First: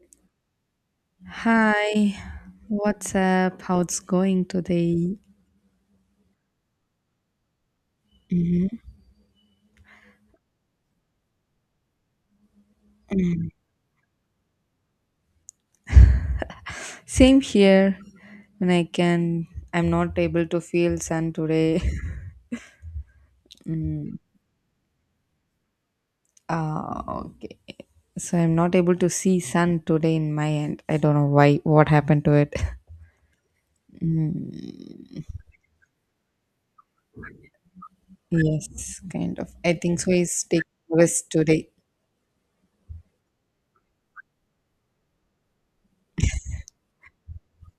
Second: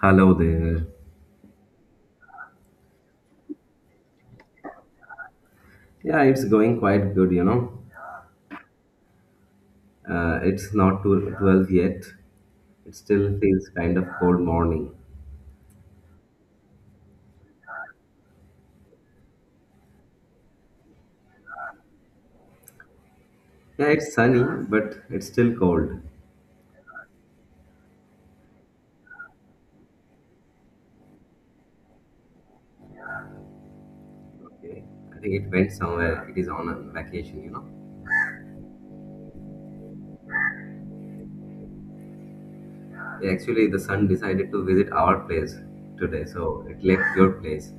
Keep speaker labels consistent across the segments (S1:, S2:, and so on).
S1: Hello there.
S2: Hi, what's up? How's going today?
S1: Yeah, it's going quite good.
S2: Mhm.
S1: It's not 12 yet. It still feels kind of cold morning.
S2: Same here. When I can, I'm not able to feel sun today.
S1: Yeah, it's
S2: Mm,
S1: sunny, but it's still cold.
S2: ah, okay. So I'm not able to see sun today in my end. I don't know why. What happened to it?
S1: Okay. I
S2: Mm,
S1: think it went somewhere. It is on a vacation.
S2: yes, kind of. I think so. He's taking rest today.
S1: Yeah, actually, the sun decided to visit our place today, so it left your place.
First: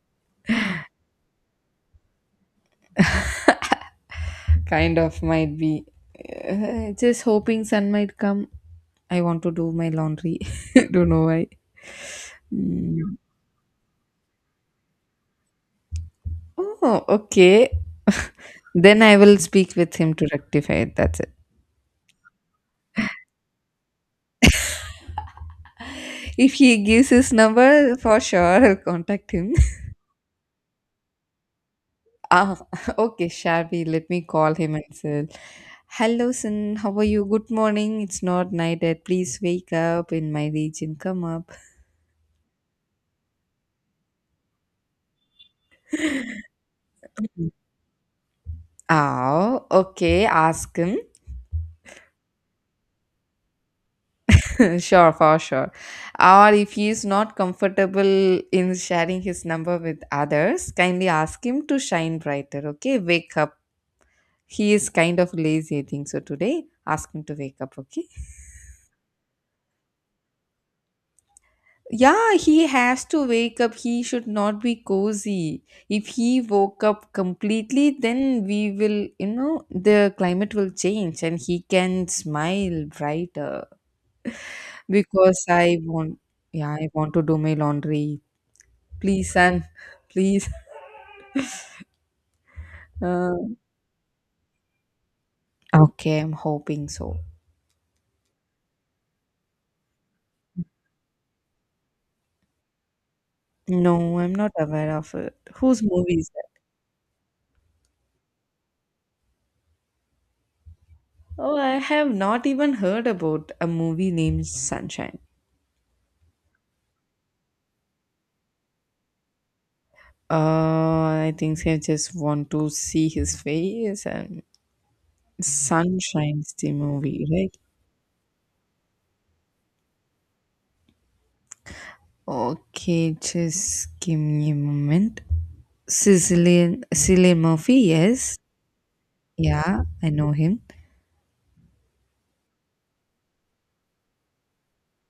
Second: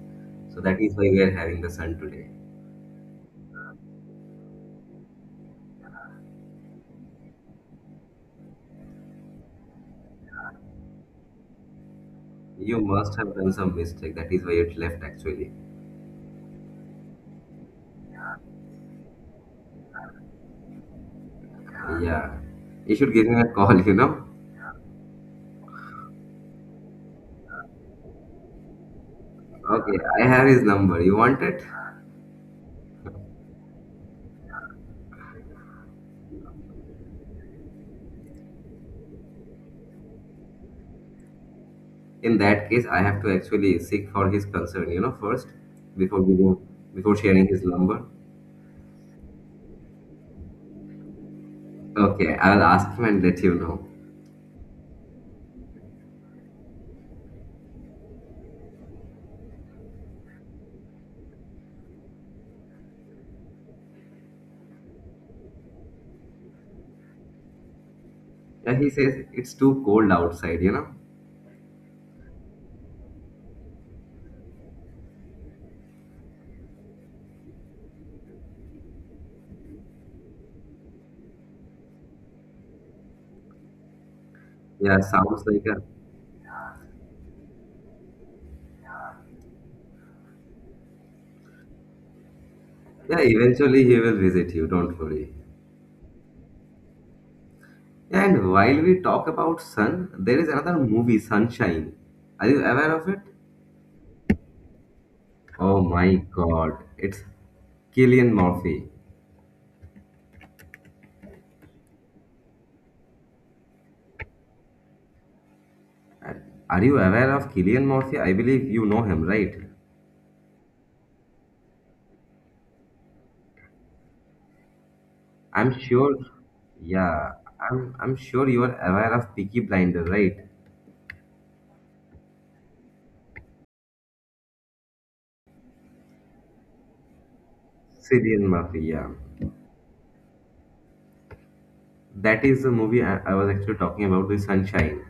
S1: So that is why we are having the sun today.
S2: Kind of might be just hoping sun might come. I want to do my laundry. Don't know why.
S1: You
S2: Mm.
S1: must have done some mistake. That is why it left, actually.
S2: Oh, okay. Then I will speak with him to rectify it, that's it.
S1: Yeah. You should give him a call.
S2: If he gives his number, for sure I'll contact him.
S1: Okay, I have his number. You want it?
S2: Ah, okay, shabby, let me call him and say, hello sun, how are you, good morning, it's not night yet, please wake up in my region, come up.
S1: In that case, I have to actually seek for his concern first before giving before sharing his number.
S2: Ah, okay, ask him.
S1: Okay, I'll ask him and let you know.
S2: Sure, for sure. Or if he is not comfortable in sharing his number with others, kindly ask him to shine brighter, okay? Wake up. He is kind of lazy, I think so today. Ask him to wake up, okay?
S1: Yeah, he says it's too cold outside.
S2: Yeah, he has to wake up. He should not be cozy. If he woke up completely, then we will, the climate will change and he can smile brighter
S1: Yeah, sounds
S2: because
S1: like
S2: I
S1: a.
S2: want, yeah, I want to do my laundry. Please, son. Please.
S1: Yeah,
S2: Uh,
S1: eventually he will visit, you don't worry.
S2: Okay, I'm hoping so.
S1: And while we talk about sun, there is another movie, Sunshine. Are you aware of it?
S2: No, I'm not aware of it.
S1: Oh
S2: Whose
S1: my
S2: movie is that?
S1: god, it's Killian Murphy.
S2: Oh, I have not even heard about a movie named Sunshine.
S1: Are you aware of Killian Murphy? I believe you know him, right?
S2: I think I just want to see his face, and
S1: I'm sure,
S2: Sunshine's the movie,
S1: yeah,
S2: right?
S1: I'm sure you are aware of Peaky Blinder, right?
S2: Okay, just give me a moment. Sicilian Cillian Murphy, yes.
S1: Cillian Murphy, yeah.
S2: Yeah, I know him.
S1: That is the movie I was actually talking about, the Sunshine.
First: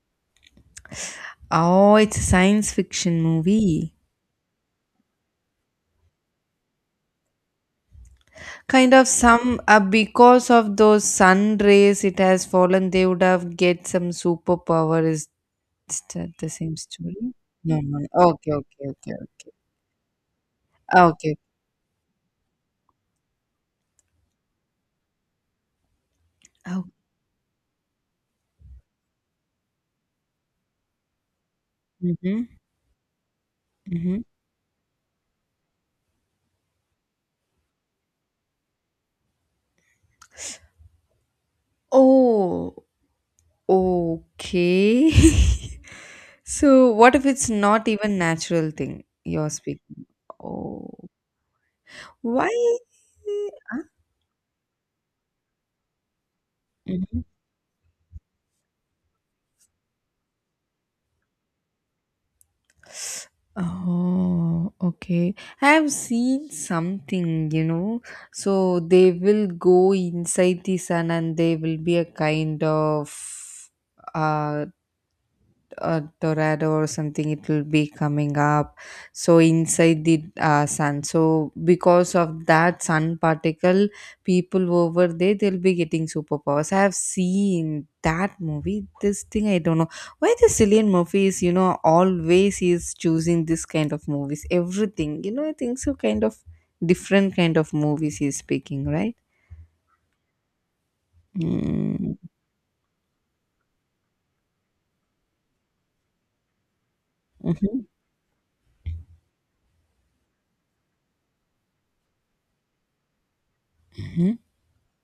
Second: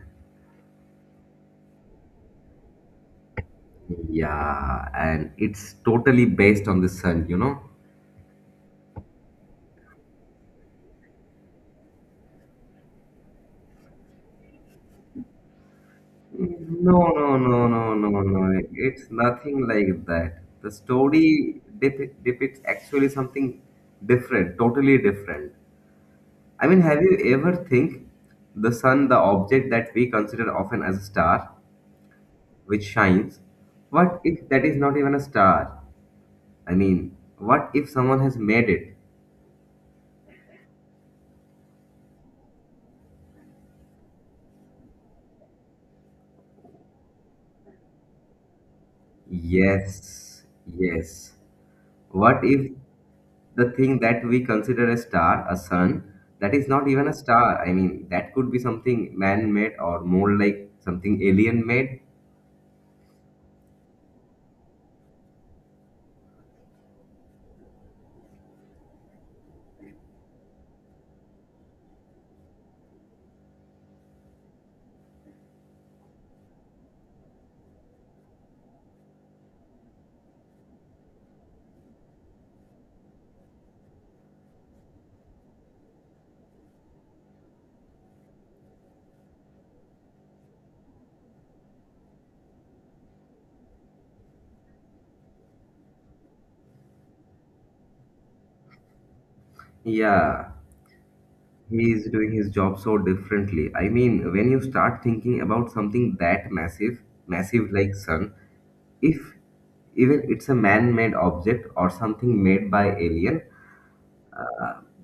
S2: Oh, it's a science fiction movie.
S1: Yeah, and it's totally based on the sun, you know?
S2: Kind of some, because of those sun rays it has fallen, they would have get some superpower, is that the same
S1: No,
S2: story?
S1: no, no,
S2: no
S1: no,
S2: no no.
S1: no, no.
S2: Okay, okay,
S1: It's
S2: okay.
S1: nothing like that. The
S2: Okay.
S1: story depicts actually something different, totally different. I mean,
S2: Oh.
S1: have you ever think the sun, the object that we consider often as a star,
S2: Mm-hmm,
S1: which shines,
S2: mm-hmm.
S1: what if that is not even a star? I mean, what if someone has made it?
S2: Oh, okay. So what if it's not even natural thing you're speaking?
S1: Yes,
S2: Oh,
S1: yes. What if
S2: why?
S1: the thing that we consider a star, a sun, that is not even a
S2: Huh?
S1: star? I mean, that could be something man made or more like something alien made.
S2: Oh, okay. I have seen something, you know. So they will go inside the sun and they will be a kind of uh tornado or something, it will be coming up. So inside the sun, so because of that sun particle, people over there, they'll be getting superpowers. I have seen that movie. This thing, I don't know why the Cillian Murphy is, you know, always he is choosing this kind of movies, everything, you know. I think so, kind of different kind of movies he's picking, right?
S1: Yeah. He is
S2: Mm-hmm.
S1: doing his job so differently. I mean, when you start thinking about something that massive, massive
S2: Mm-hmm.
S1: like sun, if even it's a man-made object or something made by alien,
S2: Mm-hmm.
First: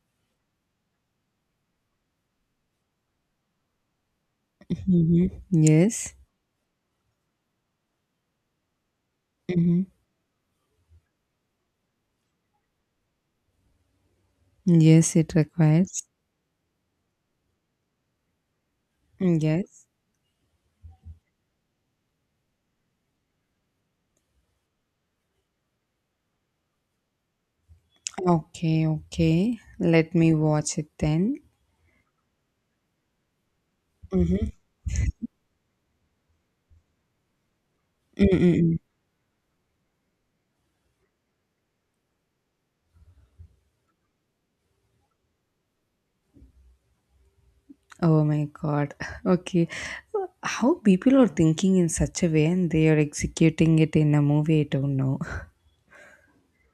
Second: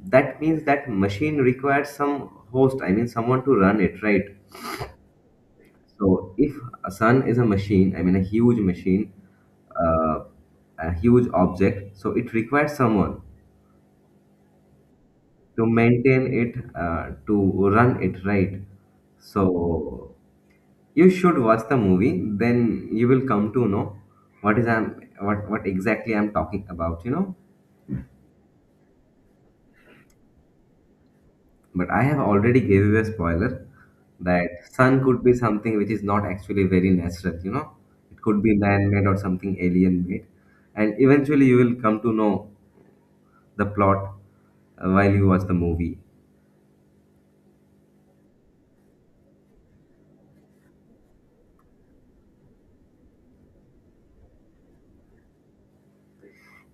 S1: that means that machine requires some host. I mean, someone to run it, right?
S2: Mm-hmm. Yes.
S1: So if a sun is a machine, I mean a huge machine,
S2: Mm-hmm.
S1: uh, a huge object, so it requires someone
S2: Yes, it
S1: to
S2: requires.
S1: maintain it, to run it, right?
S2: Mm,
S1: So
S2: yes.
S1: you should watch the movie, then you will come to know what exactly I'm talking about.
S2: Okay, okay. Let me watch it then.
S1: But I have already gave you a spoiler
S2: Mm-hmm.
S1: that sun could be something which is not actually very natural. It could be
S2: Mm-mm.
S1: man-made or something alien-made. And eventually you will come to know the plot while you watch the movie.
S2: Oh my God. Okay. How people are thinking in such a way and they are executing it in a movie, I don't know.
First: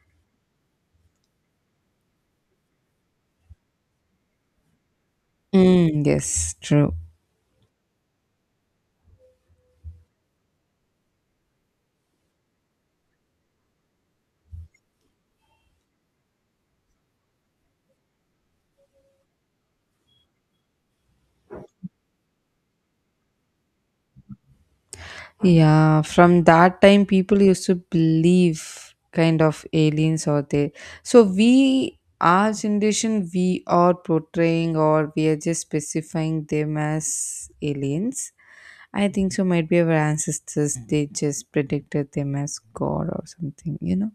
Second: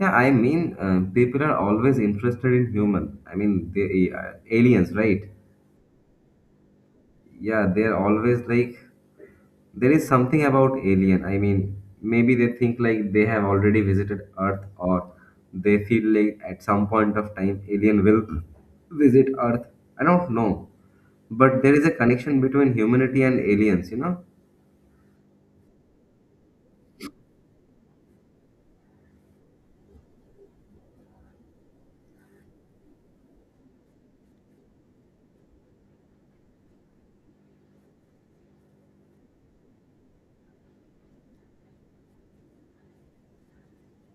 S1: Yeah, I mean, people are always interested in human. I mean, they aliens, right?
S2: Mm, yes, true.
S1: Yeah, they're always like, there is something about alien, I mean, maybe they think like they have already visited earth, or they feel like at some point of time alien will visit earth. I don't know, but there is a connection between humanity and aliens.
S2: Yeah, from that time, people used to believe kind of aliens are there. So we, our generation, we are portraying or we are just specifying them as aliens. I think so. Might be our ancestors. They just predicted them as God or something. You know.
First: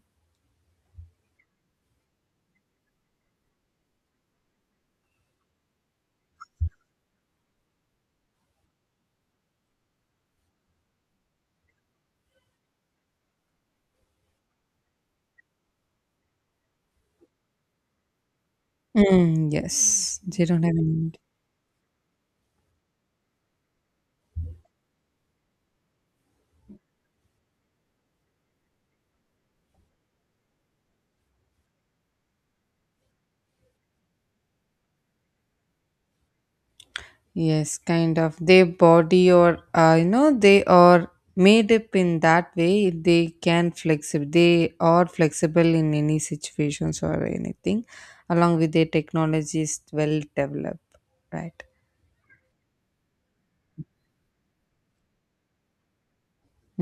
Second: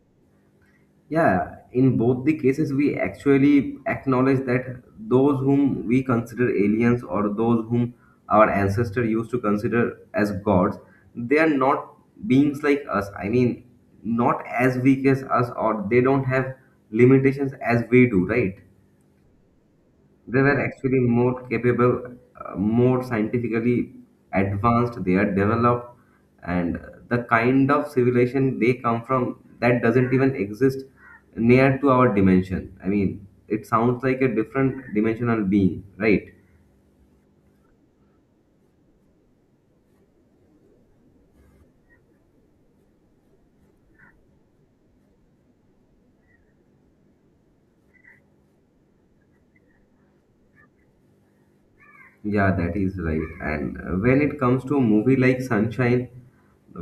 S1: Yeah, in both the cases, we actually acknowledge that those whom we consider aliens or those whom our ancestors used to consider as gods, they are not beings like us. I mean, not as weak as us, or they don't have limitations as we do, right?
S2: Mm, yes,
S1: They
S2: they
S1: were
S2: don't have
S1: actually
S2: any.
S1: more capable, more scientifically advanced. They are developed, and the kind of civilization they come from that doesn't even exist near to our dimension. I mean, it sounds like a different dimensional being, right?
S2: Yes, kind of. Their body or, you know, they are made up in that way. They can flexible. They are flexible in any situations or anything. Along with their technology is well developed, right?
S1: Yeah, that is right. And when it comes to a movie like Sunshine,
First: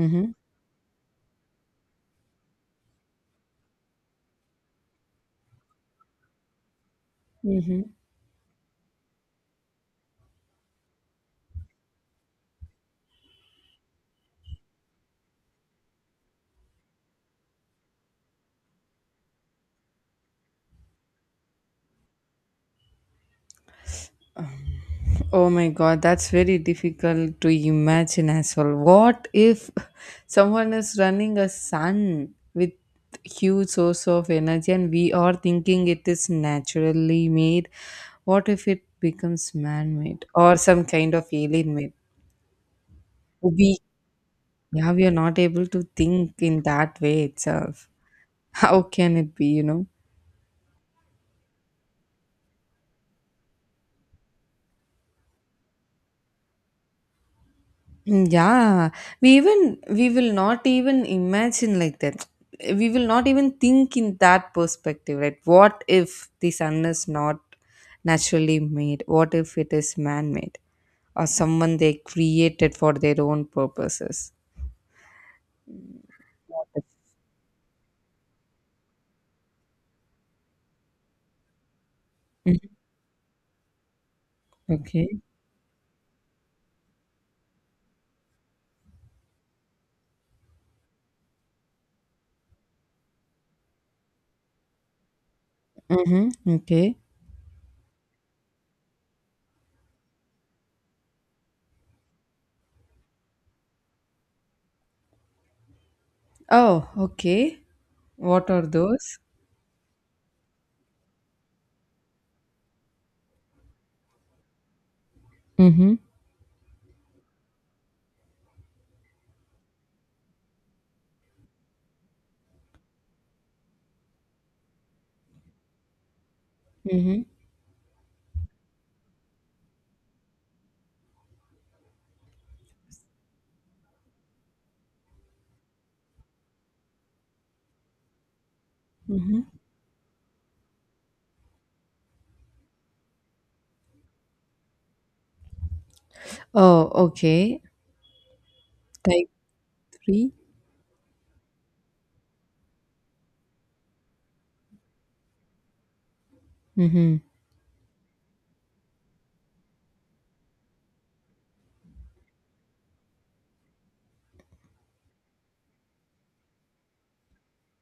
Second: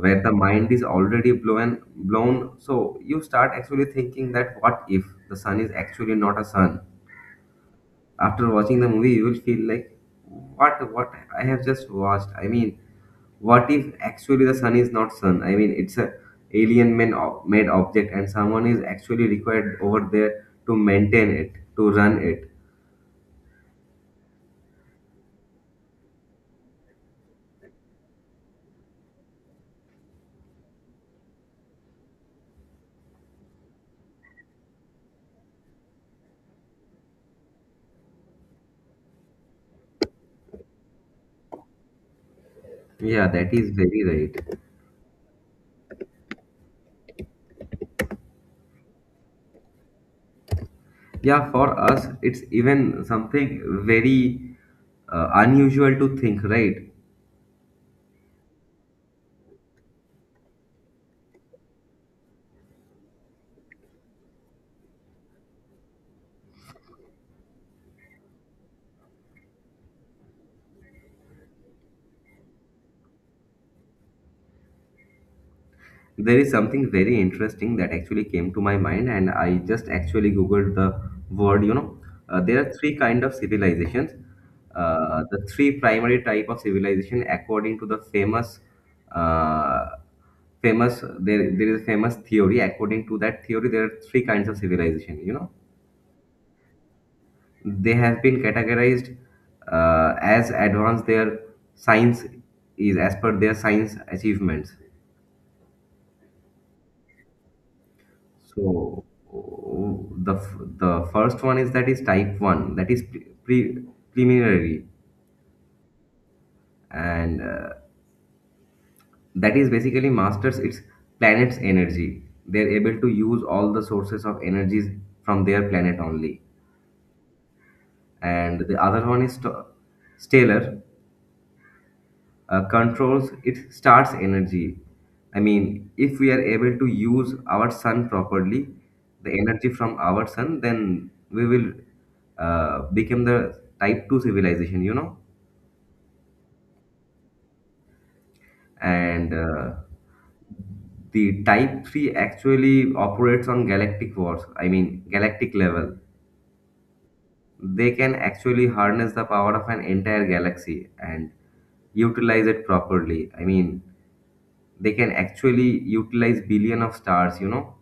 S1: where the mind is already blown, blown, so you start actually thinking that what if the sun is actually not a sun?
S2: Mm-hmm.
S1: After watching the movie, you will feel like, what I have just watched. I mean, what if actually the sun is not sun? I mean, it's a alien man made object, and someone is actually required over there to maintain it, to run it.
S2: Oh my god, that's very difficult to imagine as well. What if someone is running a sun with huge source of energy and we are thinking it is naturally made? What if it becomes man-made or some kind of alien made?
S1: Yeah, that is
S2: We
S1: very right.
S2: Yeah, we are not able to think in that way itself. How can it be, you know?
S1: Yeah, for us, it's even something very unusual to think, right?
S2: Mm, yeah, we will not even imagine like that. We will not even think in that perspective, right? What if the sun is not naturally made? What if it is man-made or someone they created for their own purposes?
S1: There is
S2: What if?
S1: something very interesting that actually came to my mind, and I just actually googled the word. You know, there
S2: Mhm.
S1: are three kind of civilizations.
S2: Okay.
S1: The three primary type of civilization, according to the famous, uh, famous there is a famous theory. According to that theory, there are three kinds of civilization.
S2: Mm-hmm. Okay.
S1: They have been categorized as advanced their science is as per their science achievements.
S2: Oh, okay. What are
S1: So
S2: those?
S1: the the first one is that is type one that is preliminary,
S2: Mm-hmm.
S1: and that is basically masters its planet's energy. They're able to use all the sources of energies from their planet only.
S2: Mm-hmm.
S1: And the other one is stellar, controls its star's energy. I mean, if we are able to use our sun properly, the
S2: Mm-hmm.
S1: energy from our sun, then we will become the type 2 civilization, you know?
S2: Oh, okay. Type
S1: And
S2: 3.
S1: the type 3 actually operates on galactic wars, I mean, galactic level.
S2: Mm-hmm.
S1: They can actually harness the power of an entire galaxy and utilize it properly. I mean, they can actually utilize billion of stars.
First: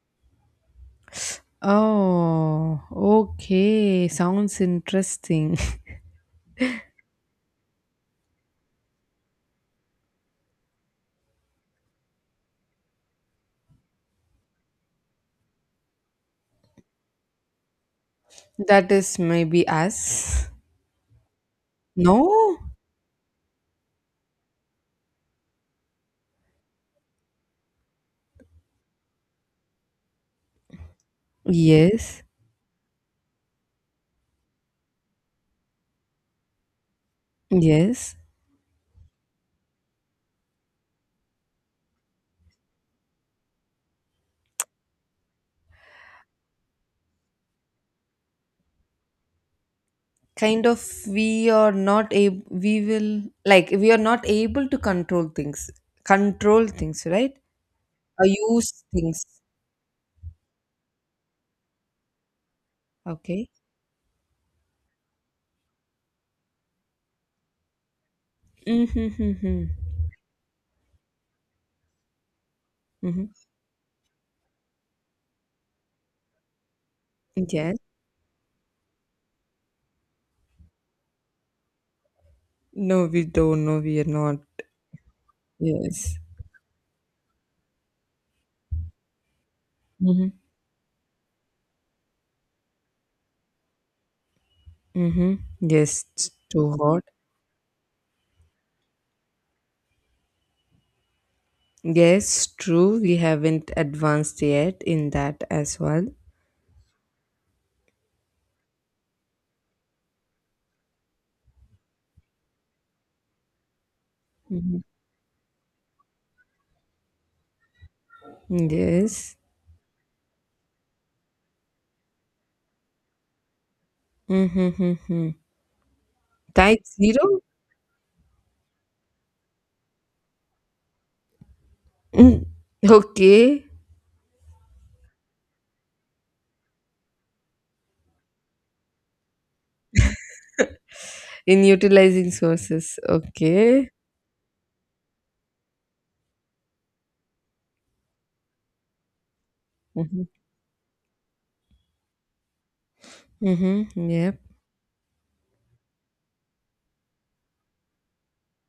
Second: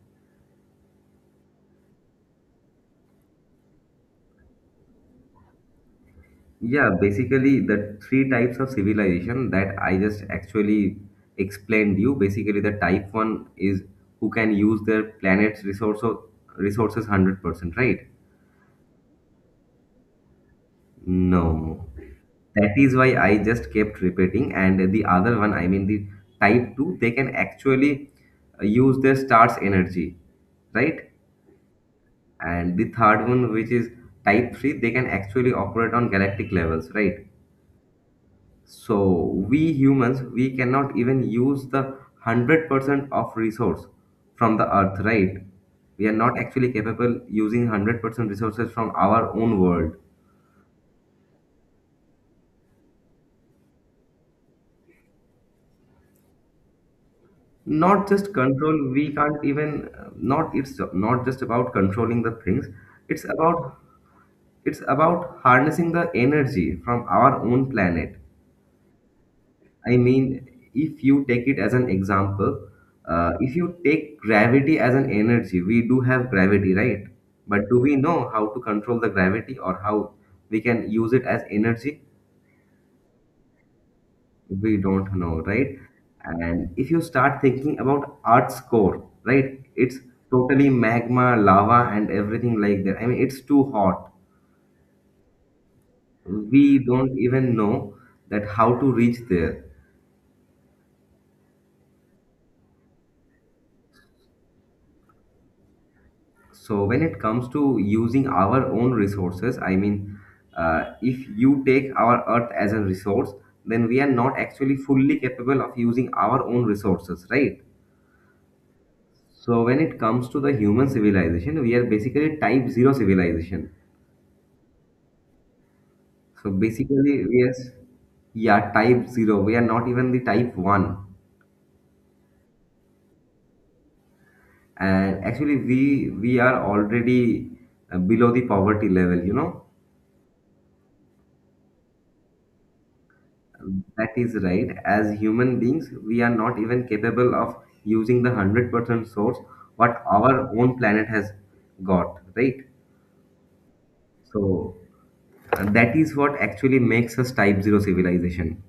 S2: Oh, okay. Sounds interesting.
S1: Yeah, basically the three types of civilization that I just actually explained you, basically the type one is who can use their planet's resources 100%, right?
S2: That is maybe us.
S1: No,
S2: No?
S1: that is why I just kept repeating. And the other one, I mean the type two, they can actually use their stars energy, right?
S2: Yes.
S1: And the third one, which is type 3, they can actually operate on galactic levels, right?
S2: Yes.
S1: So we humans, we cannot even use the 100% of resource from the earth, right? We are not actually capable using 100% resources from our own world.
S2: Kind of we are not able to control things. Control things, right?
S1: Not
S2: Or
S1: just control,
S2: use
S1: we
S2: things.
S1: can't even. Not, it's not just about controlling the things. it's
S2: Okay.
S1: about it's about harnessing the energy from our own planet.
S2: Mm-hmm.
S1: I mean, if you take it as an example,
S2: Mm-hmm.
S1: if you take gravity as an energy, we do have gravity, right? But
S2: Yes.
S1: do we know how to control the gravity or how we can use it as energy?
S2: No, we don't know. We are not.
S1: We don't know, right?
S2: Yes.
S1: And if you start thinking about Earth's core, right? It's
S2: Mm-hmm.
S1: totally magma, lava, and everything like that. I mean, it's too hot.
S2: Mm-hmm. Yes. It's too
S1: We
S2: hot.
S1: don't even know that how to reach there.
S2: Yes, true. We haven't advanced yet in that as well.
S1: So when it comes to using our own resources, I mean, if you take our Earth as a resource, then we are not actually
S2: Mhm.
S1: fully capable of using our own resources, right?
S2: Yes.
S1: So when it comes to the human civilization, we are basically type zero civilization.
S2: Mm-hmm.
S1: So
S2: Type
S1: basically, we
S2: zero?
S1: are, yeah, type zero. We are not even the type one,
S2: Mm. Okay.
S1: and actually, we are already below the poverty level.
S2: In utilizing sources. Okay.
S1: That is right. As human beings, we are not even capable of using the 100% source what
S2: Mm-hmm.
S1: our own planet has got, right?
S2: Mm-hmm. Yep.
S1: So that is what actually makes us type zero civilization.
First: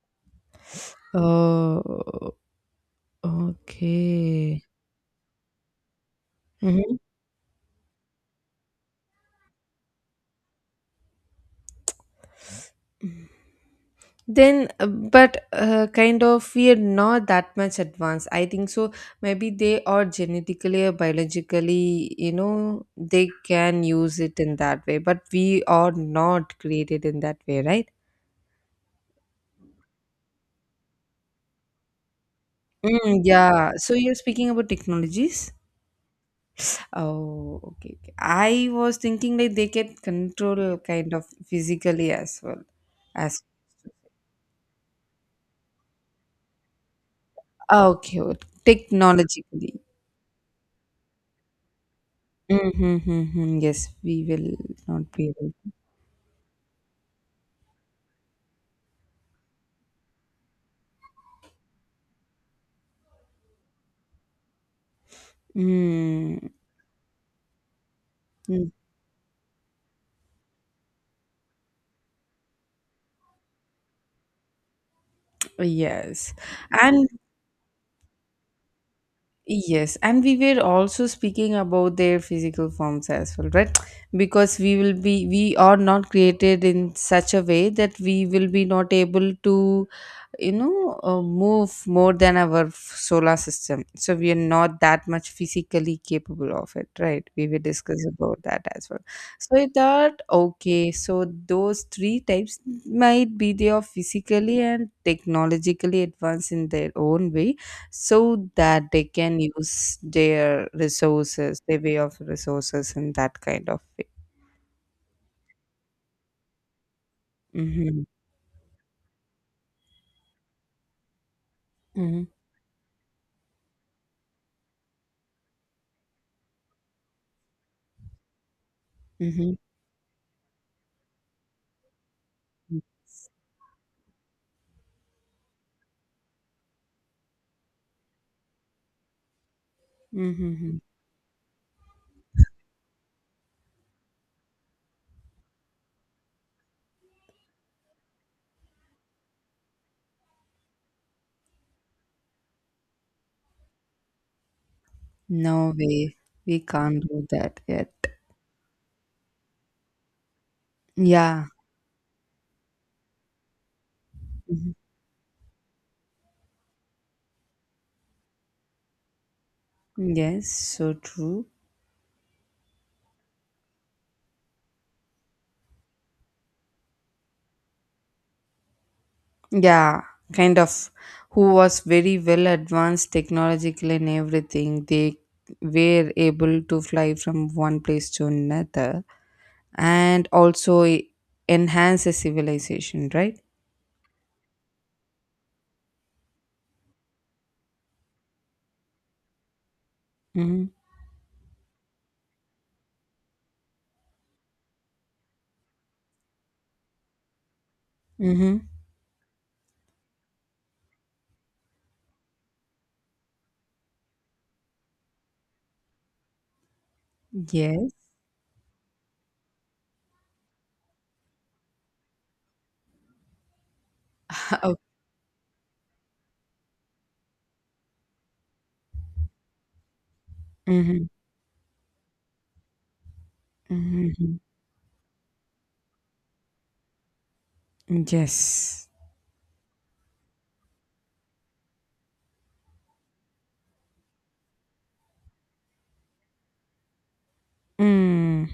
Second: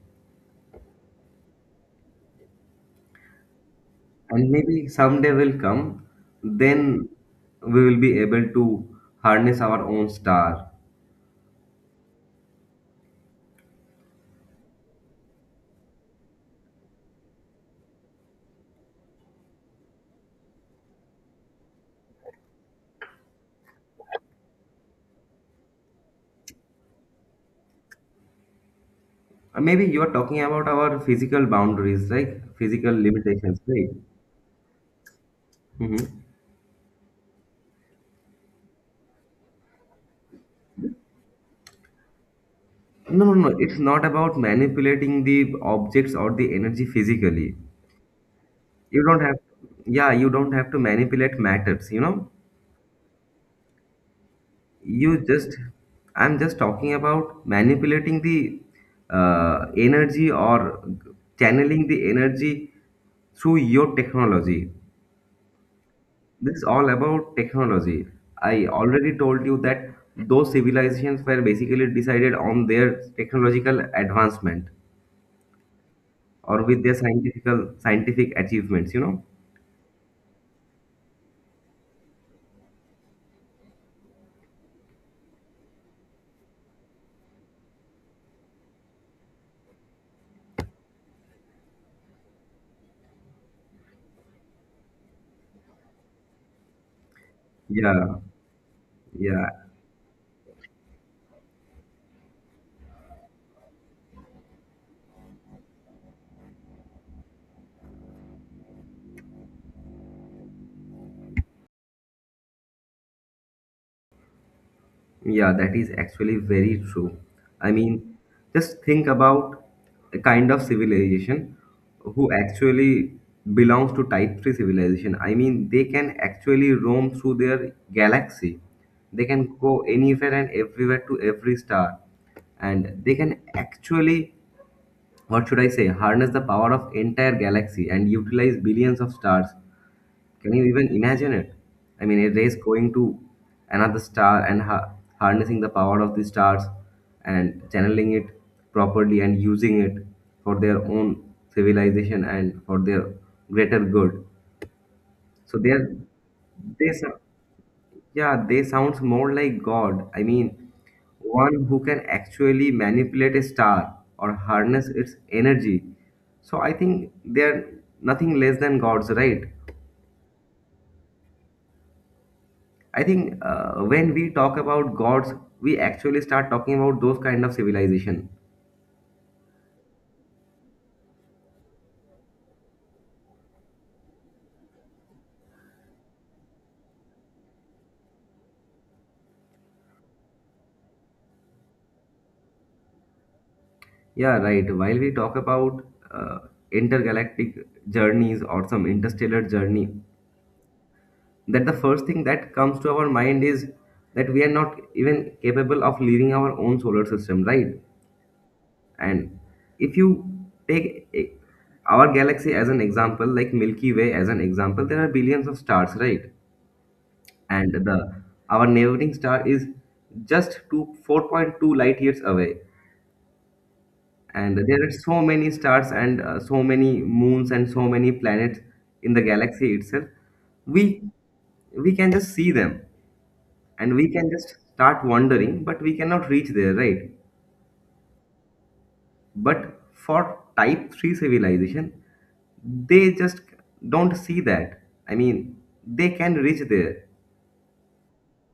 S2: Oh,
S1: And
S2: okay.
S1: maybe someday will come,
S2: Mm-hmm.
S1: then we will be able to harness our own star.
S2: Then but kind of we are not that much advanced, I think so. Maybe they are genetically or biologically, you know, they can use it in that way, but we are not created in that way, right?
S1: Or maybe you are talking about our physical boundaries, like physical
S2: Mm,
S1: limitations,
S2: yeah,
S1: right?
S2: so you're speaking about technologies.
S1: Mm-hmm.
S2: Oh, okay, okay, I was thinking like they can control kind of physically as well.
S1: No, no,
S2: As
S1: no. It's not about manipulating the objects or the energy physically.
S2: Okay, okay,
S1: You don't have,
S2: technologically.
S1: yeah, you don't have to manipulate matters, you know.
S2: Mm-hmm, mm-hmm. Yes, we will not be
S1: You
S2: able.
S1: just, I'm just talking about manipulating the energy or channeling the energy through your technology.
S2: Mm,
S1: This is all about technology. I
S2: mm,
S1: already told you that those civilizations were basically decided on their technological advancement,
S2: yes.
S1: or with their
S2: And
S1: scientific achievements.
S2: yes, and we were also speaking about their physical forms as well, right? Because we are not created in such a way that we will be not able to, you know, move more than our solar system, so we are not that much physically capable of it, right? We will discuss
S1: Yeah,
S2: about that as well.
S1: yeah,
S2: So I thought, okay, so those three types, might be they are physically and technologically advanced in their own way, so that they can use their resources, their way of resources, in that kind of way.
S1: yeah, that is actually very true. I mean,
S2: Hmm.
S1: just think about a kind of civilization
S2: Hmm.
S1: who actually belongs to type 3 civilization. I mean, they can actually roam through their galaxy. They
S2: Hmm.
S1: can go anywhere and everywhere to every star, and they can actually, what should I say, harness the power of entire galaxy and utilize billions of stars. Can you
S2: Hmm.
S1: even imagine it? I mean, a race going to another star and harnessing the power of the stars and channeling it properly and using it for their own civilization and for their greater good. So they
S2: No
S1: are,
S2: way. We
S1: they,
S2: can't
S1: sou-
S2: do that yet.
S1: yeah, they sounds more like God. I mean,
S2: Yeah.
S1: one who can actually manipulate a star or
S2: Mhm.
S1: harness its energy. So I think they are nothing less than gods, right?
S2: Yes, so true.
S1: I think when we talk about gods, we actually start talking about those kind of civilization.
S2: Yeah, kind of who was very well advanced technologically in everything. They were able to fly from one place to another, and also enhance a civilization, right?
S1: Yeah, right. While we talk about uh, intergalactic journeys or some interstellar journey,
S2: Mm-hmm.
S1: that the first thing that comes to our mind is that we are not even capable of leaving our own solar system, right?
S2: Mm-hmm.
S1: And if you take our galaxy as an example, like Milky Way as an example, there are billions of stars, right? and
S2: Yes.
S1: the our neighboring star is just 4.2 light years away. And
S2: Oh.
S1: there are so many stars and so many moons and so many planets in the galaxy itself.
S2: Mm-hmm.
S1: We we can just see them, and we can
S2: Mm-hmm.
S1: just start wandering, but we cannot reach there, right?
S2: Yes.
S1: But for type 3 civilization, they just don't see that. I mean, they can reach there,
S2: Mm.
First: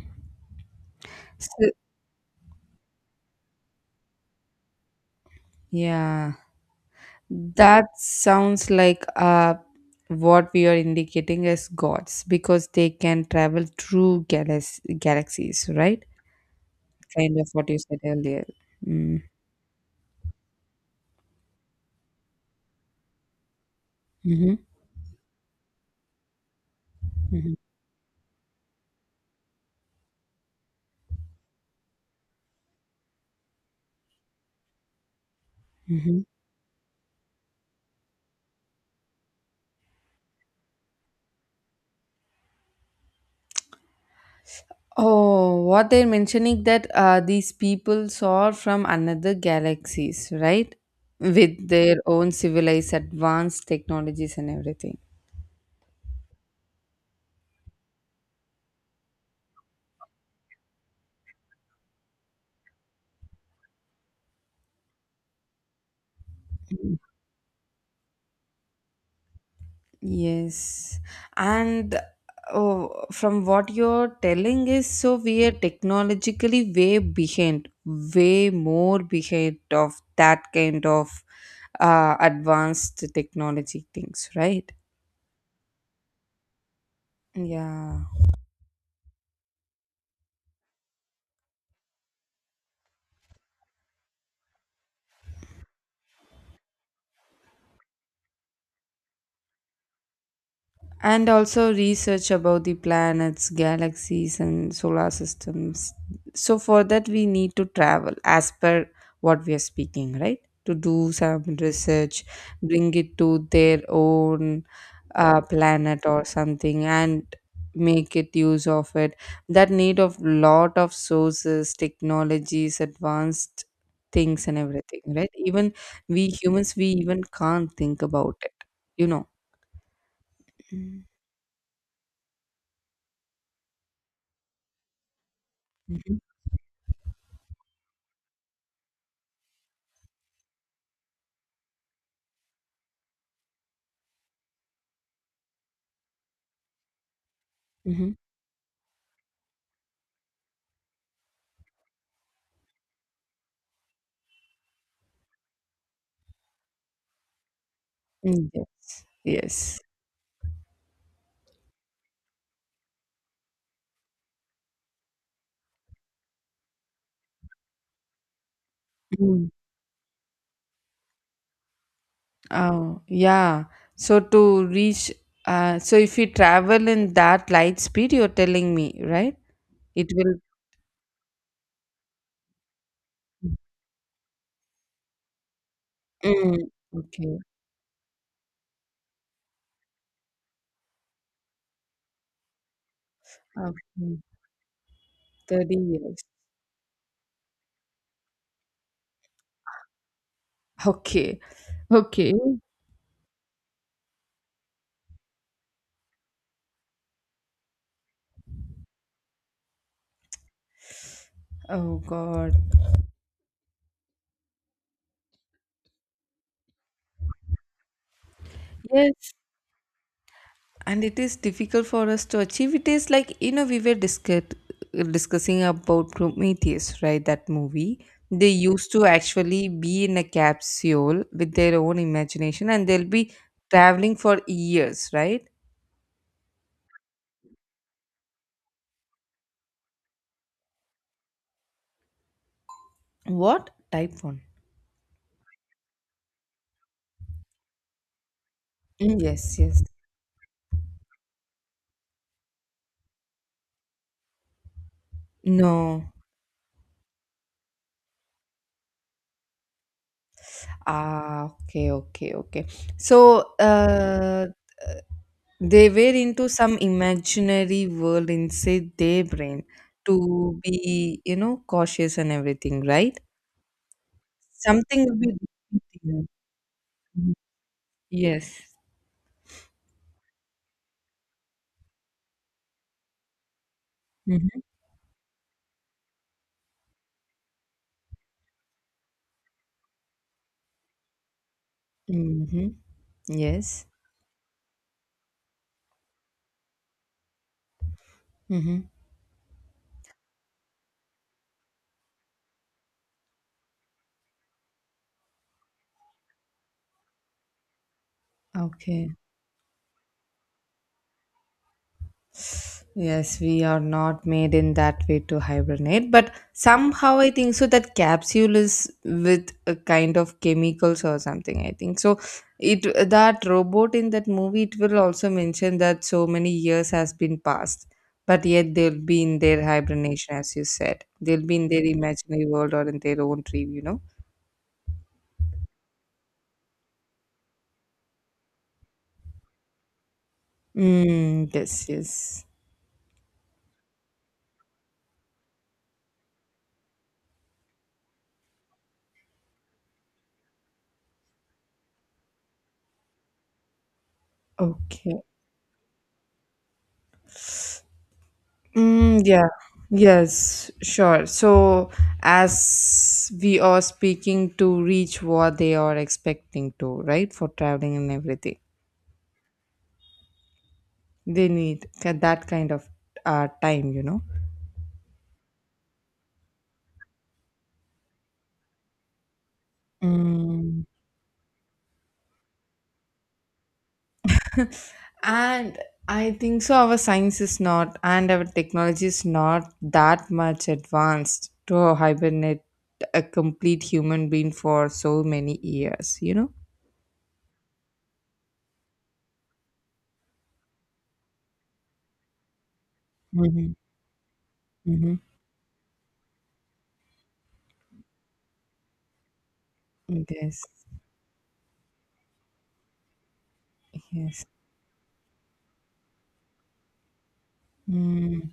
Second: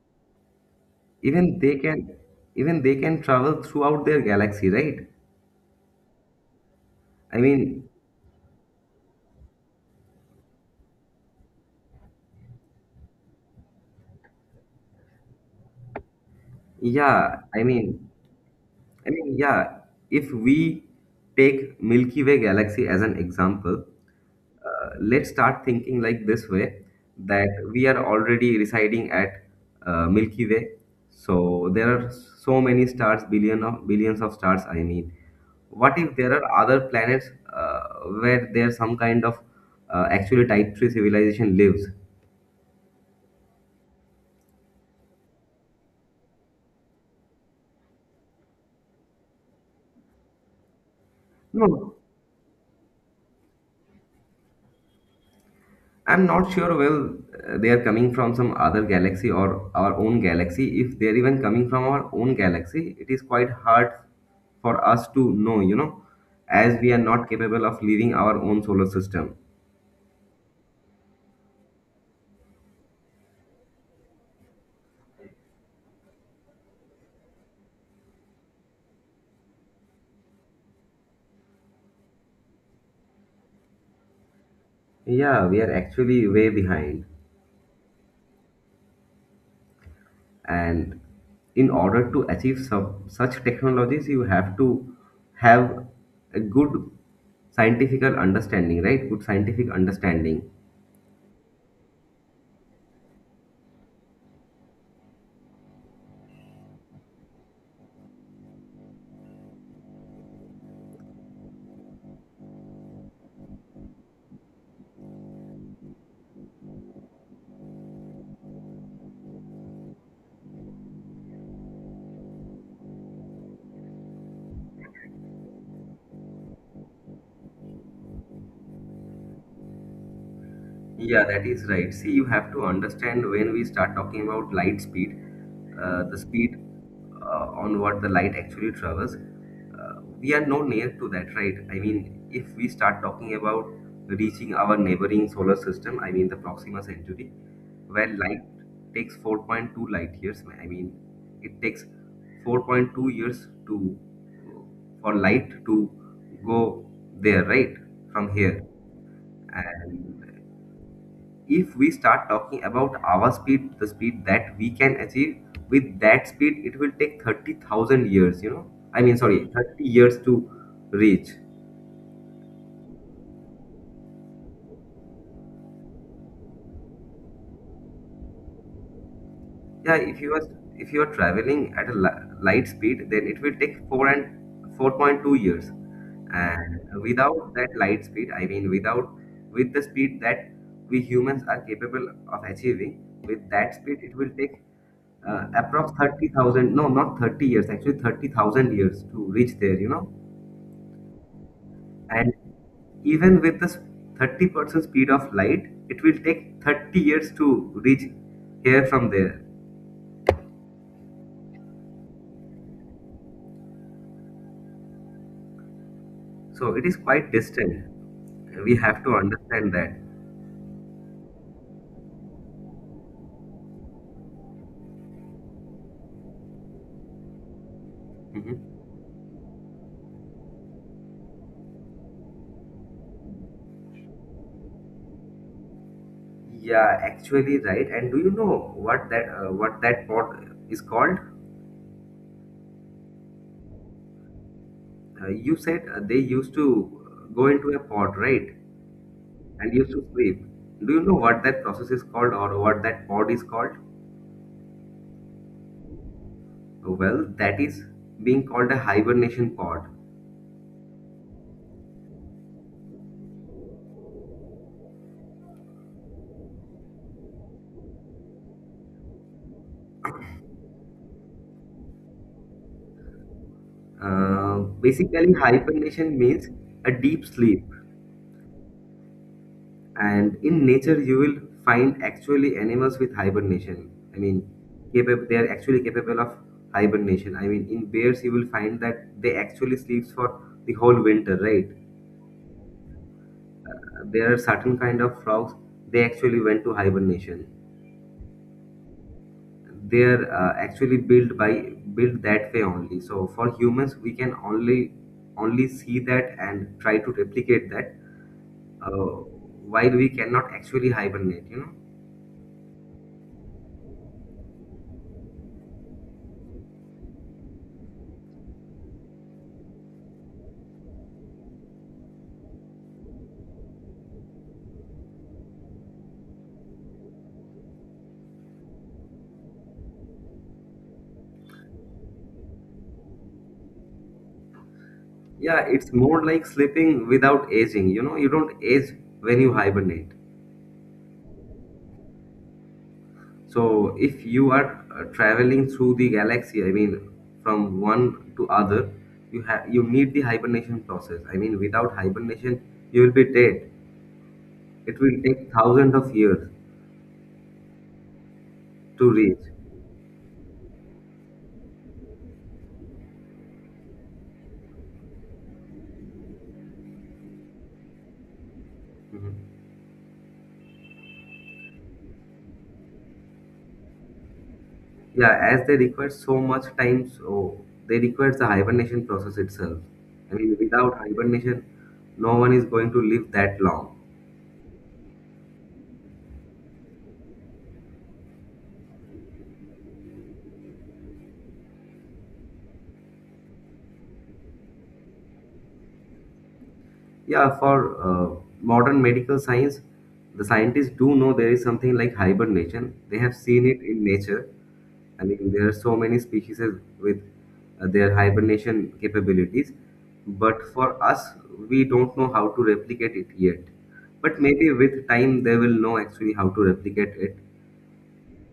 S1: even
S2: So,
S1: they can even they can travel throughout their galaxy, right?
S2: yeah.
S1: I mean,
S2: That sounds like, what we are indicating as gods, because they can travel through galaxies, right? Kind
S1: yeah.
S2: of
S1: I
S2: what you
S1: mean,
S2: said earlier. Mm.
S1: yeah, if we take Milky Way galaxy as an example,
S2: Hmm.
S1: let's start thinking like this way, that
S2: Hmm.
S1: we are already residing at Milky Way. So there are so many stars, billion of billions of stars. I mean, what if
S2: Hmm.
S1: there are other planets uh, where there's some kind of actually type 3 civilization lives?
S2: Oh, what they're mentioning that, these people saw from another galaxies, right? With
S1: No,
S2: their
S1: no.
S2: own civilized advanced technologies and everything.
S1: I'm not sure. Well, they are coming from some other galaxy or our own galaxy. If they're even coming from our own galaxy, it is quite hard for us to know, as we are not capable of leaving our own solar system.
S2: Yes. And oh, from what you're telling is, so we are technologically way behind, way more behind of that kind of advanced technology things, right?
S1: Yeah, we are actually way behind.
S2: Yeah.
S1: And in order to achieve such technologies, you have to have a good scientific understanding, right? Good scientific understanding.
S2: And also research about the planets, galaxies, and solar systems. So for that we need to travel as per what we are speaking, right? To do some research, bring it to their own planet or something, and make it use of it. That need of lot of sources, technologies, advanced things and everything, right? Even we humans, we even can't think about it, you know. Mm.
S1: Yeah, that is right. See, you have to understand, when we start talking about light speed, the
S2: Mhm,
S1: speed on what the light actually travels, we are no near to that, right? I mean, if we start talking about reaching our neighboring solar system, I mean the Proxima Centauri, where
S2: mhm.
S1: light takes 4.2 light years, I mean, it takes 4.2 years to for light to go there, right, from
S2: Mm,
S1: here.
S2: yes, yes.
S1: And if we start talking about our speed, the speed that we can achieve, with that speed it will take 30,000 years, you know. I mean, sorry,
S2: Mm.
S1: 30 years to reach.
S2: Oh yeah, so to reach, so if you travel in that light speed, you're telling me, right?
S1: Yeah,
S2: It
S1: if you
S2: will.
S1: are if you are traveling at a light speed, then it will take 4 and 4.2 years.
S2: Mm,
S1: And
S2: okay.
S1: without that light speed, I mean, without with the speed that we humans are capable of achieving, with that speed, it
S2: Okay.
S1: will take
S2: 30
S1: approx
S2: years.
S1: 30,000. No, not 30 years. Actually, 30,000 years to reach there. You know,
S2: Okay, okay.
S1: and even with the 30% speed of light, it will take 30 years to reach here from there.
S2: Oh God.
S1: So it is quite distant. We have to
S2: Yes.
S1: understand that.
S2: And it is difficult for us to achieve. It is like, you know, we were discussing about Prometheus, right? That movie. They
S1: Mhm.
S2: used to actually be in a capsule with their own imagination and they'll be traveling for years, right?
S1: Yeah, actually, right. And do you know what that pot is called?
S2: What? Type 1.
S1: You said they used to go into a pod, right?
S2: Mm, yes,
S1: And
S2: yes.
S1: used to sleep. Do you know what that process is called or what that pod is called?
S2: No.
S1: Well, that is being called a hibernation pod.
S2: Ah, okay, okay, okay. So, they were into some imaginary world inside their brain to be, you know, cautious and everything, right?
S1: Uh,
S2: Something will
S1: Basically,
S2: be.
S1: hibernation means a deep
S2: Mhm.
S1: sleep.
S2: Yes.
S1: And in nature you will find actually animals with hibernation. I mean,
S2: Mm-hmm.
S1: capable they are actually capable of hibernation. I mean, in bears you will find that they actually sleeps for the whole winter, right?
S2: Mm-hmm. Yes.
S1: There are certain kind of frogs, they actually went to hibernation.
S2: Mm-hmm.
S1: They are actually built that way only. So for humans, we can only see that and try to replicate that,
S2: Okay.
S1: uh, while we cannot actually hibernate, you know.
S2: Yes, we are not made in that way to hibernate, but somehow I think so that capsule is with a kind of chemicals or something, I think so. It That robot in that movie, it will also mention that so many years has been passed, but yet they'll be in their hibernation, as you said. They'll be in their imaginary world or in their own dream. You know.
S1: Yeah, it's more like sleeping without aging. You know, you don't age when you hibernate.
S2: Mm, yes. Yes.
S1: So if you are traveling through the galaxy, I mean, from one to other, you need the hibernation process. I mean, without hibernation, you will be dead. It
S2: Okay.
S1: will take thousands of years to
S2: Mm,
S1: reach.
S2: yeah, yes, sure. So, as we are speaking to reach what they are expecting to, right, for traveling and everything,
S1: Mhm.
S2: they need that kind of time, you know.
S1: Yeah, as they require so much time, so they require the hibernation process itself. I mean,
S2: Mm.
S1: without hibernation, no one is going to live that long.
S2: And I think so, our science is not, and our technology is not that much advanced to hibernate a complete human being for so many years, you know.
S1: Yeah, for modern medical science, the scientists do know there is something like hibernation. They have seen
S2: Mm-hmm.
S1: it in nature.
S2: Mm-hmm.
S1: I mean, there are so many species with their hibernation capabilities,
S2: Yes,
S1: but for us, we don't know how to replicate it yet. But
S2: yes.
S1: maybe with time, they will know actually how to replicate it.
S2: Mm.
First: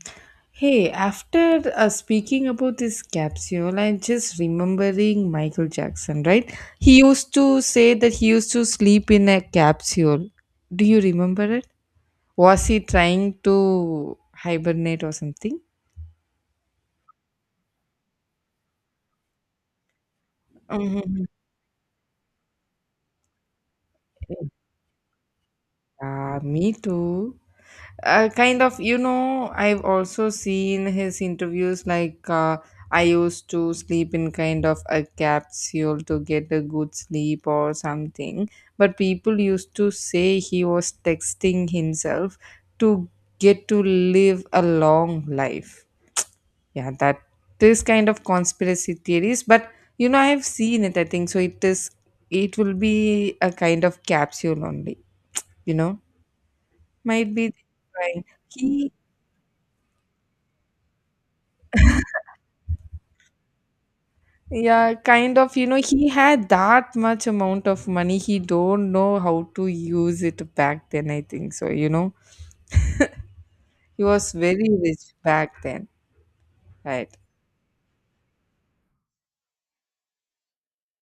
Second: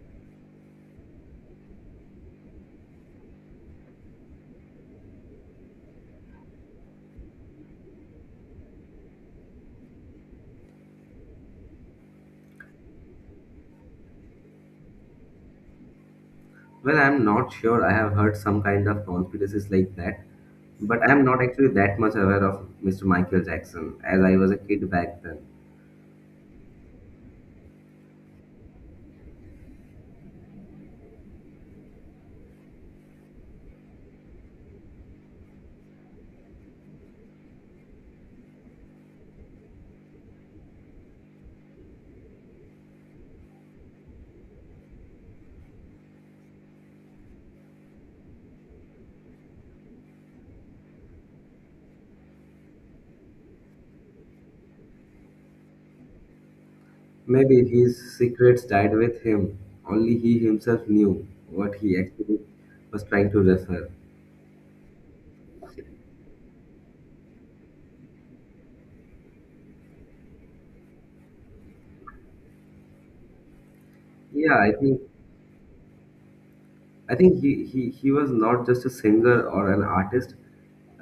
S2: Hey, after speaking about this capsule, I'm just remembering Michael Jackson, right? He used to say that he used to sleep in a capsule. Do you remember it? Was he trying to hibernate or something?
S1: Well, I'm not sure. I have heard some kind of conspiracies like that, but I'm
S2: Mhm.
S1: not actually that much aware of Mr. Michael Jackson, as I was a kid back then.
S2: Yeah, me too. Kind of, you know, I've also seen his interviews, like I used to sleep in kind of a capsule to get a good sleep or something, but people used to say he was texting himself to get to live a long life. Yeah, that, this kind of conspiracy theories, but you know, I have seen it. I think so it is, it will be a kind of capsule only, you know, might be
S1: Maybe his
S2: trying,
S1: secrets
S2: he.
S1: died with him. Only he himself knew what he actually was trying to refer.
S2: Yeah, kind of, you know, he had that much amount of money. He don't know how to use it back then, I think so, you know. He was
S1: Yeah,
S2: very
S1: I think
S2: rich back then, right?
S1: I think he was not just a singer or an artist.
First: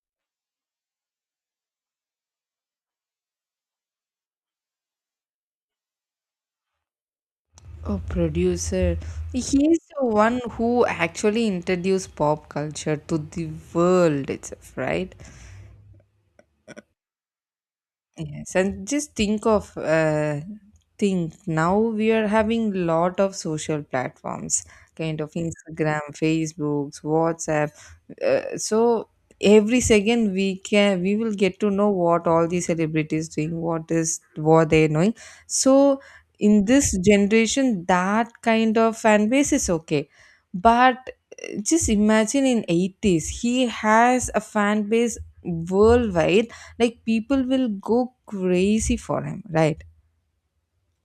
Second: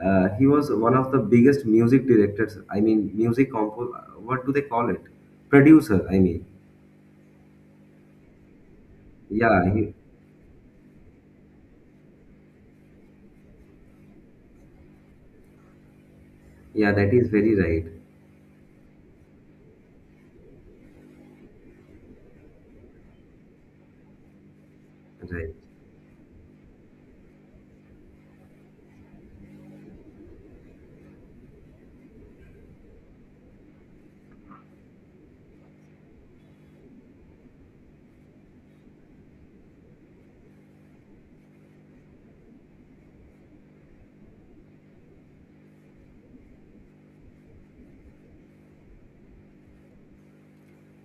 S1: He was one of the biggest music directors. I mean, music compo. What do they call it? Producer. I mean,
S2: Oh, producer. He's
S1: yeah,
S2: the one who actually introduced pop culture to the world itself, right?
S1: yeah, that is very right.
S2: Yes, and just think of think now we are having lot of social platforms, kind of
S1: Right.
S2: Instagram, Facebooks, WhatsApp. So every second we can, we will get to know what all the celebrities doing, what is, what they're doing. So in this generation, that kind of fan base is okay, but just imagine in 80s he has a fan base worldwide, like people will go crazy for him, right?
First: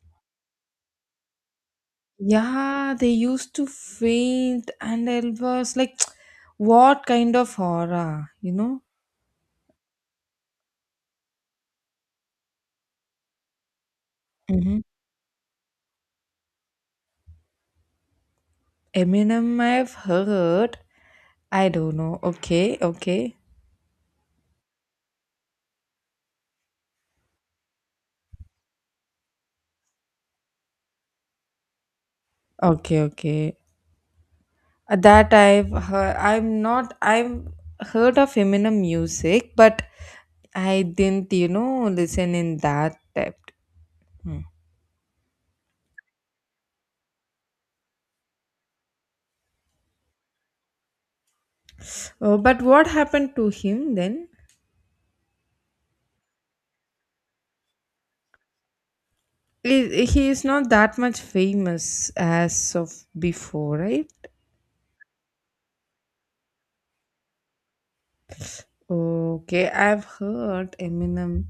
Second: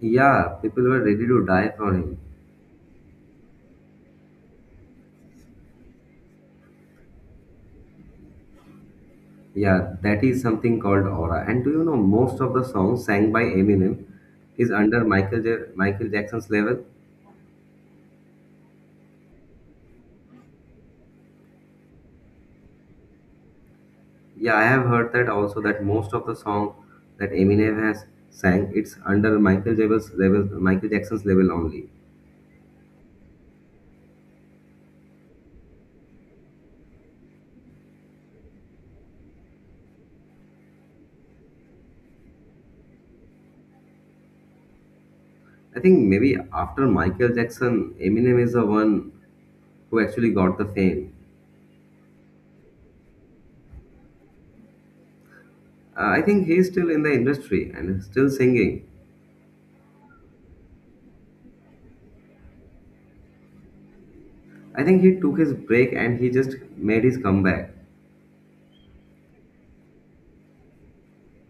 S1: Yeah, people were ready to die for him.
S2: Yeah, they used to faint and it was like, what kind of horror, you know.
S1: Yeah, that is something called aura. And do you know most of the songs sang by Eminem is
S2: Hmm.
S1: under Michael Jackson's level?
S2: Eminem, I've heard. I don't know. Okay, okay.
S1: Yeah, I have heard that also, that most of the song that Eminem has sang, it's under Michael Jackson's level only.
S2: Okay, okay. That I've heard. I'm not. I've heard of Eminem music, but I didn't, you know, listen in that depth. Hmm.
S1: I think maybe after Michael Jackson, Eminem is the one who actually got the fame.
S2: Oh, but what happened to him then?
S1: I think he's still in the industry and is still singing.
S2: He is not that much famous as of before, right?
S1: I think he took his break and he just made his comeback.
S2: Okay, I've heard Eminem.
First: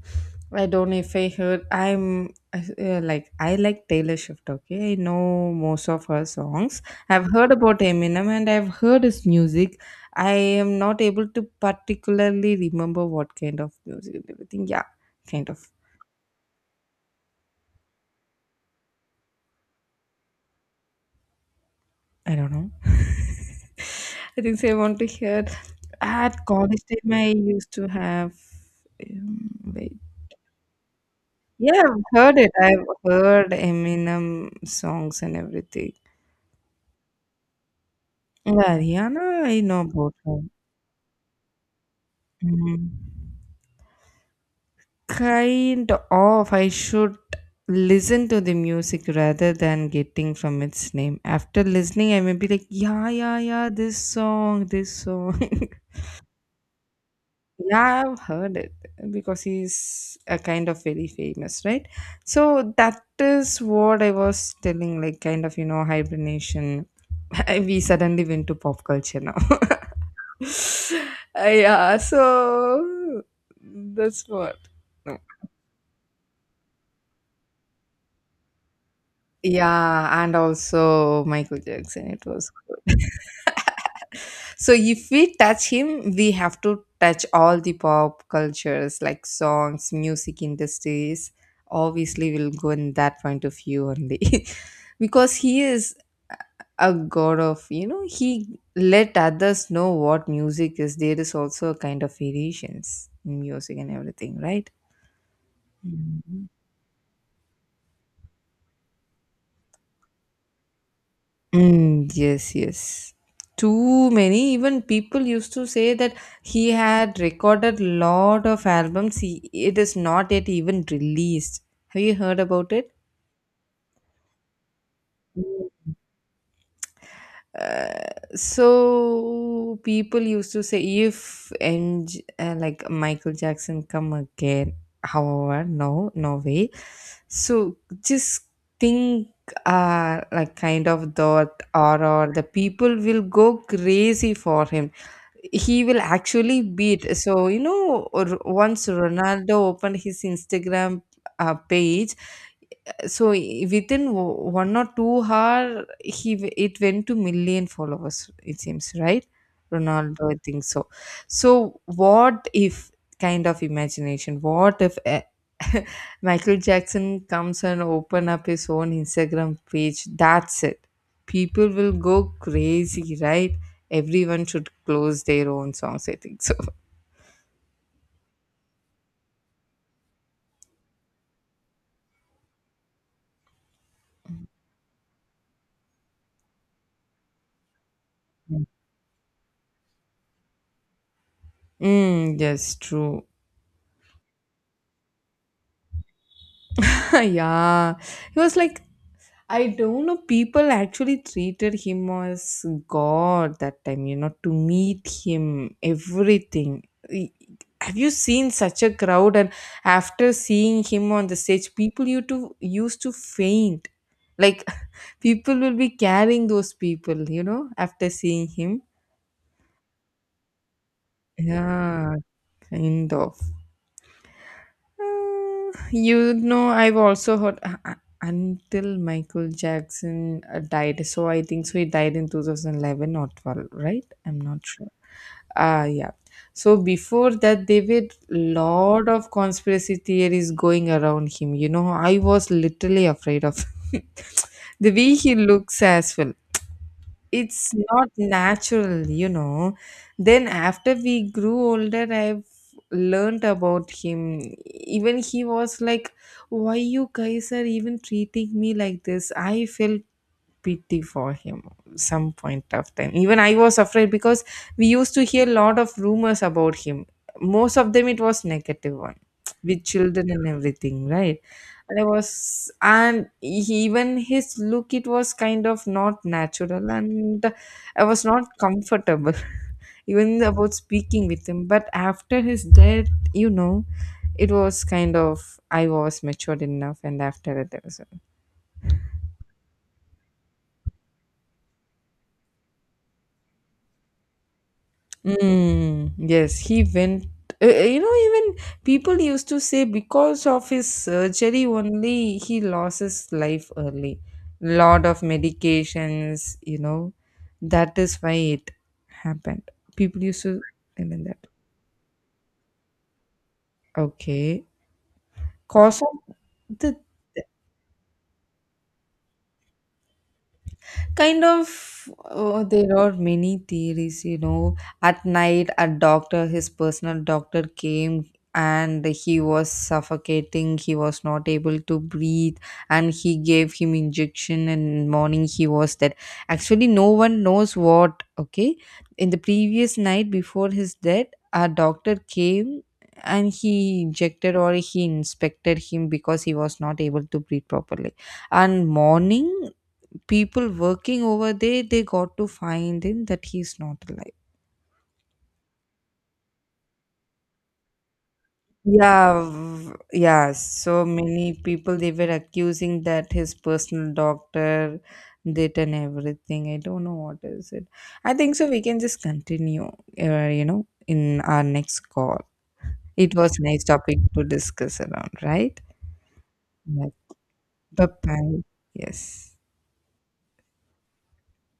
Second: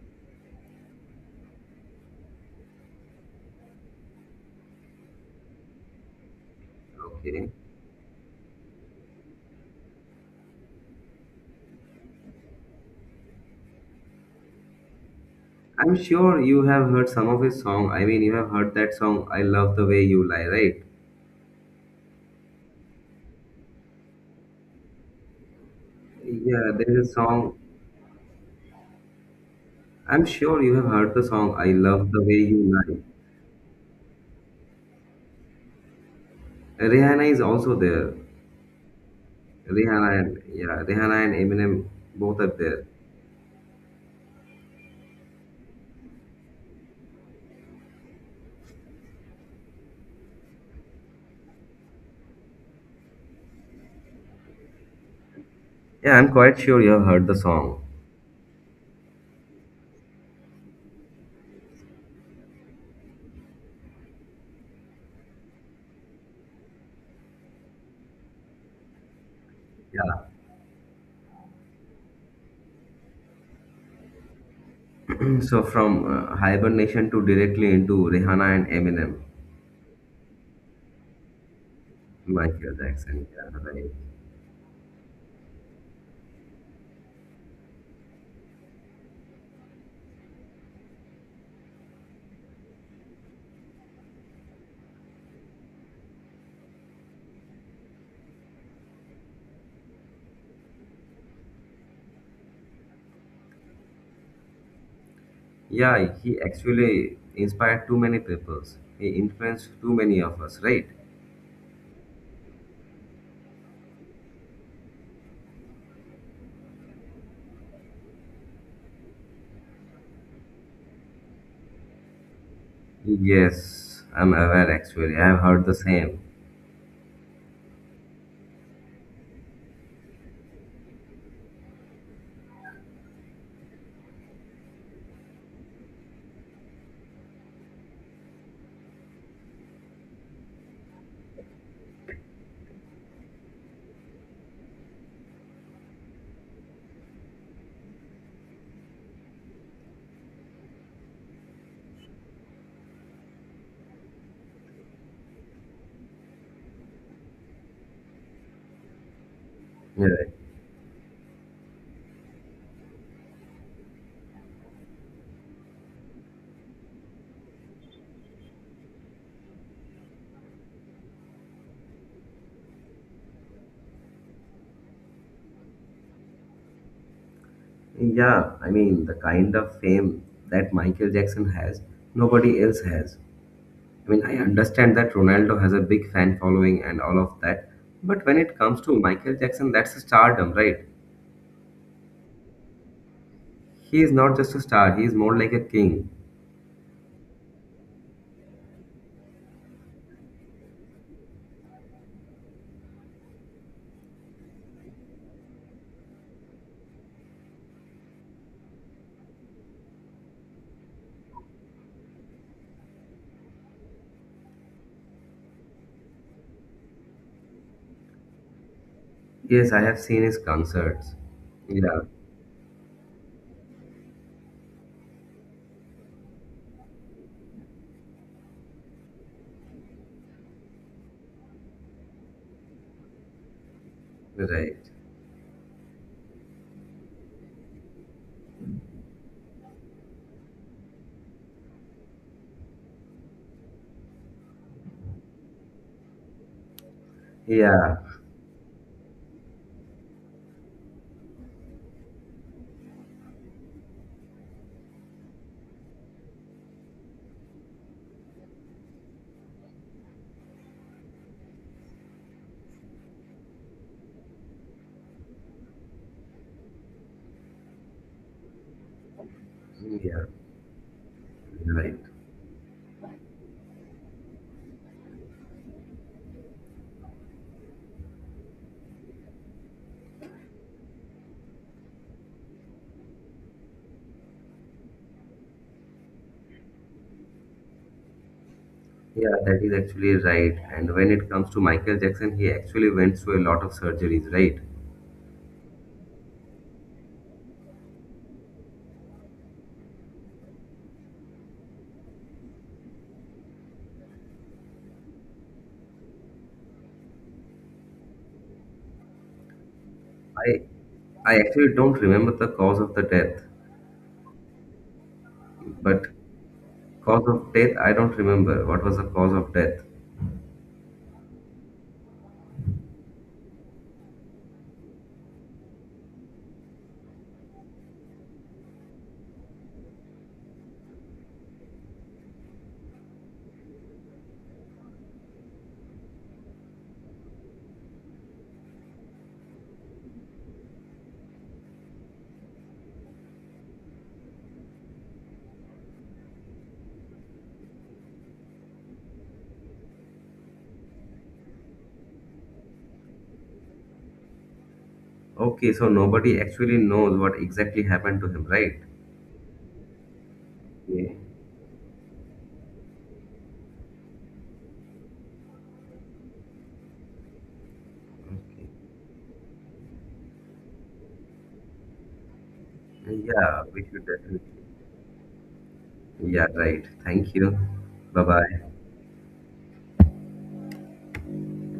S2: I don't know if I heard. I'm like, I like Taylor Swift. Okay, I know most of her songs. I've
S1: Okay.
S2: heard about Eminem and I've heard his music. I am not able to particularly remember what kind of music and everything. Yeah, kind of.
S1: I'm sure you have heard some of his song. I mean, you have heard that song, I Love the Way You Lie, right?
S2: I don't know. I think so I want to hear. At
S1: Yeah,
S2: college
S1: there is
S2: time,
S1: a
S2: I
S1: song.
S2: used to have. Wait.
S1: I'm sure you have heard the song, I
S2: Yeah, I've
S1: Love the Way
S2: heard it.
S1: You
S2: I've
S1: Lie.
S2: heard Eminem songs and everything.
S1: Rihanna is also there.
S2: Yeah, Rihanna, I know about her.
S1: Yeah, Rihanna and Eminem both are there.
S2: Mm. Kind of. I should listen to the music rather than getting from its name. After listening, I may be like, yeah, yeah, yeah, this song, this song.
S1: Yeah, I'm quite sure you have heard the song.
S2: Yeah, I've heard it because he's a kind of very famous, right? So that is what I was telling, like kind of, you know, hibernation. We suddenly went to pop culture now.
S1: Yeah.
S2: Yeah, so that's what. No.
S1: So from hibernation to directly into Rihanna and Eminem,
S2: Yeah, and also Michael Jackson. It was.
S1: Michael Jackson. Yeah, right.
S2: So if we touch him, we have to touch all the pop cultures like songs, music industries. Obviously, we'll go in that point of view only. Because he is a god of, you know, he let others know what music is. There is also a kind of variations in music and everything, right?
S1: Yeah, he
S2: Mhm.
S1: actually inspired too many people. He influenced too many of us, right?
S2: Mm, yes, yes. Too many. Even people used to say that he had recorded lot of albums. He, it is not yet even released. Have you heard about it?
S1: Yes, I'm aware actually. I've heard the same.
S2: Uh, so people used to say if and like Michael Jackson come again, however, no, no way. So just think, like kind of thought, or the people will go crazy for him. He will actually beat. So, you know, once Ronaldo opened his Instagram page, so within 1 or 2 hour, it went to million followers, it seems, right?
S1: Yeah.
S2: Ronaldo, I think so. So what if, kind of imagination, what if Michael Jackson comes and open up his own Instagram page, that's it, people will go crazy, right? Everyone should close their own songs, I think so.
S1: Yeah, I mean, the kind of fame that Michael Jackson has, nobody else has. I mean, I understand that Ronaldo has a big fan following and all of that, but when it comes to Michael Jackson, that's a stardom, right?
S2: Mm, yes, true.
S1: He is not just a star, he is more like a king.
S2: Yeah, he was like, I don't know. People actually treated him as God that time, you know, to meet him, everything. E- Have you seen such a crowd? And after seeing him on the stage, people used to, used to faint. Like, people will be carrying those people, you know, after seeing him.
S1: Yes, I have seen his concerts. Yeah,
S2: Yeah, kind of. You know, I've also heard until Michael Jackson died. So I think so, he died in 2011 or 12, right? I'm not
S1: right.
S2: sure. Ah, yeah. So before that, there were lot of conspiracy theories going around him. You know, I was literally afraid of the way he looks as well. It's
S1: Yeah,
S2: not natural, you know. Then after we grew older, I've learned about him. Even he was like, why you guys are even treating me like this? I felt pity for him. Some point of time, even I was afraid, because we used to hear a lot of rumors about him. Most of them, it was negative one, with
S1: yeah,
S2: children and everything, right?
S1: right.
S2: And I was, even his look, it was kind of not natural, and I was not comfortable even about speaking with him. But after his death, you know, it was kind of, I was matured enough, and after that.
S1: Yeah, that is actually right. And when it comes to Michael Jackson, he actually went through a lot of surgeries, right?
S2: Mm, yes, he went. You know, even people used to say because of his surgery only, he lost his life early. Lot of medications, you know, that is why it happened. People used to,
S1: I
S2: I
S1: I
S2: that.
S1: actually don't remember the cause of the death,
S2: Okay, cause
S1: but
S2: of the.
S1: cause of death I don't remember. What was the cause of death?
S2: Kind of, oh, there are many theories, you know. At night, a doctor, his personal doctor, came and he was suffocating. He was not able to breathe, and he gave him injection. And morning, he was dead. Actually, no one knows what. Okay, in the previous night before his death, a doctor came and he injected or he inspected him because he was not able to breathe properly, and morning, people working over there, they got to find him that he's not alive.
S1: Okay, so nobody actually knows what exactly happened to him, right?
S2: Yeah, yeah. So
S1: Okay.
S2: many people they were accusing that his personal doctor did and everything. I don't know what is it. I think
S1: Okay.
S2: so, we can just continue, you know, in our next call. It was
S1: Yeah,
S2: nice
S1: we should
S2: topic
S1: definitely.
S2: to discuss around, right?
S1: Yeah, right.
S2: Yeah.
S1: Thank you.
S2: Bye
S1: Bye bye.
S2: bye. Yes.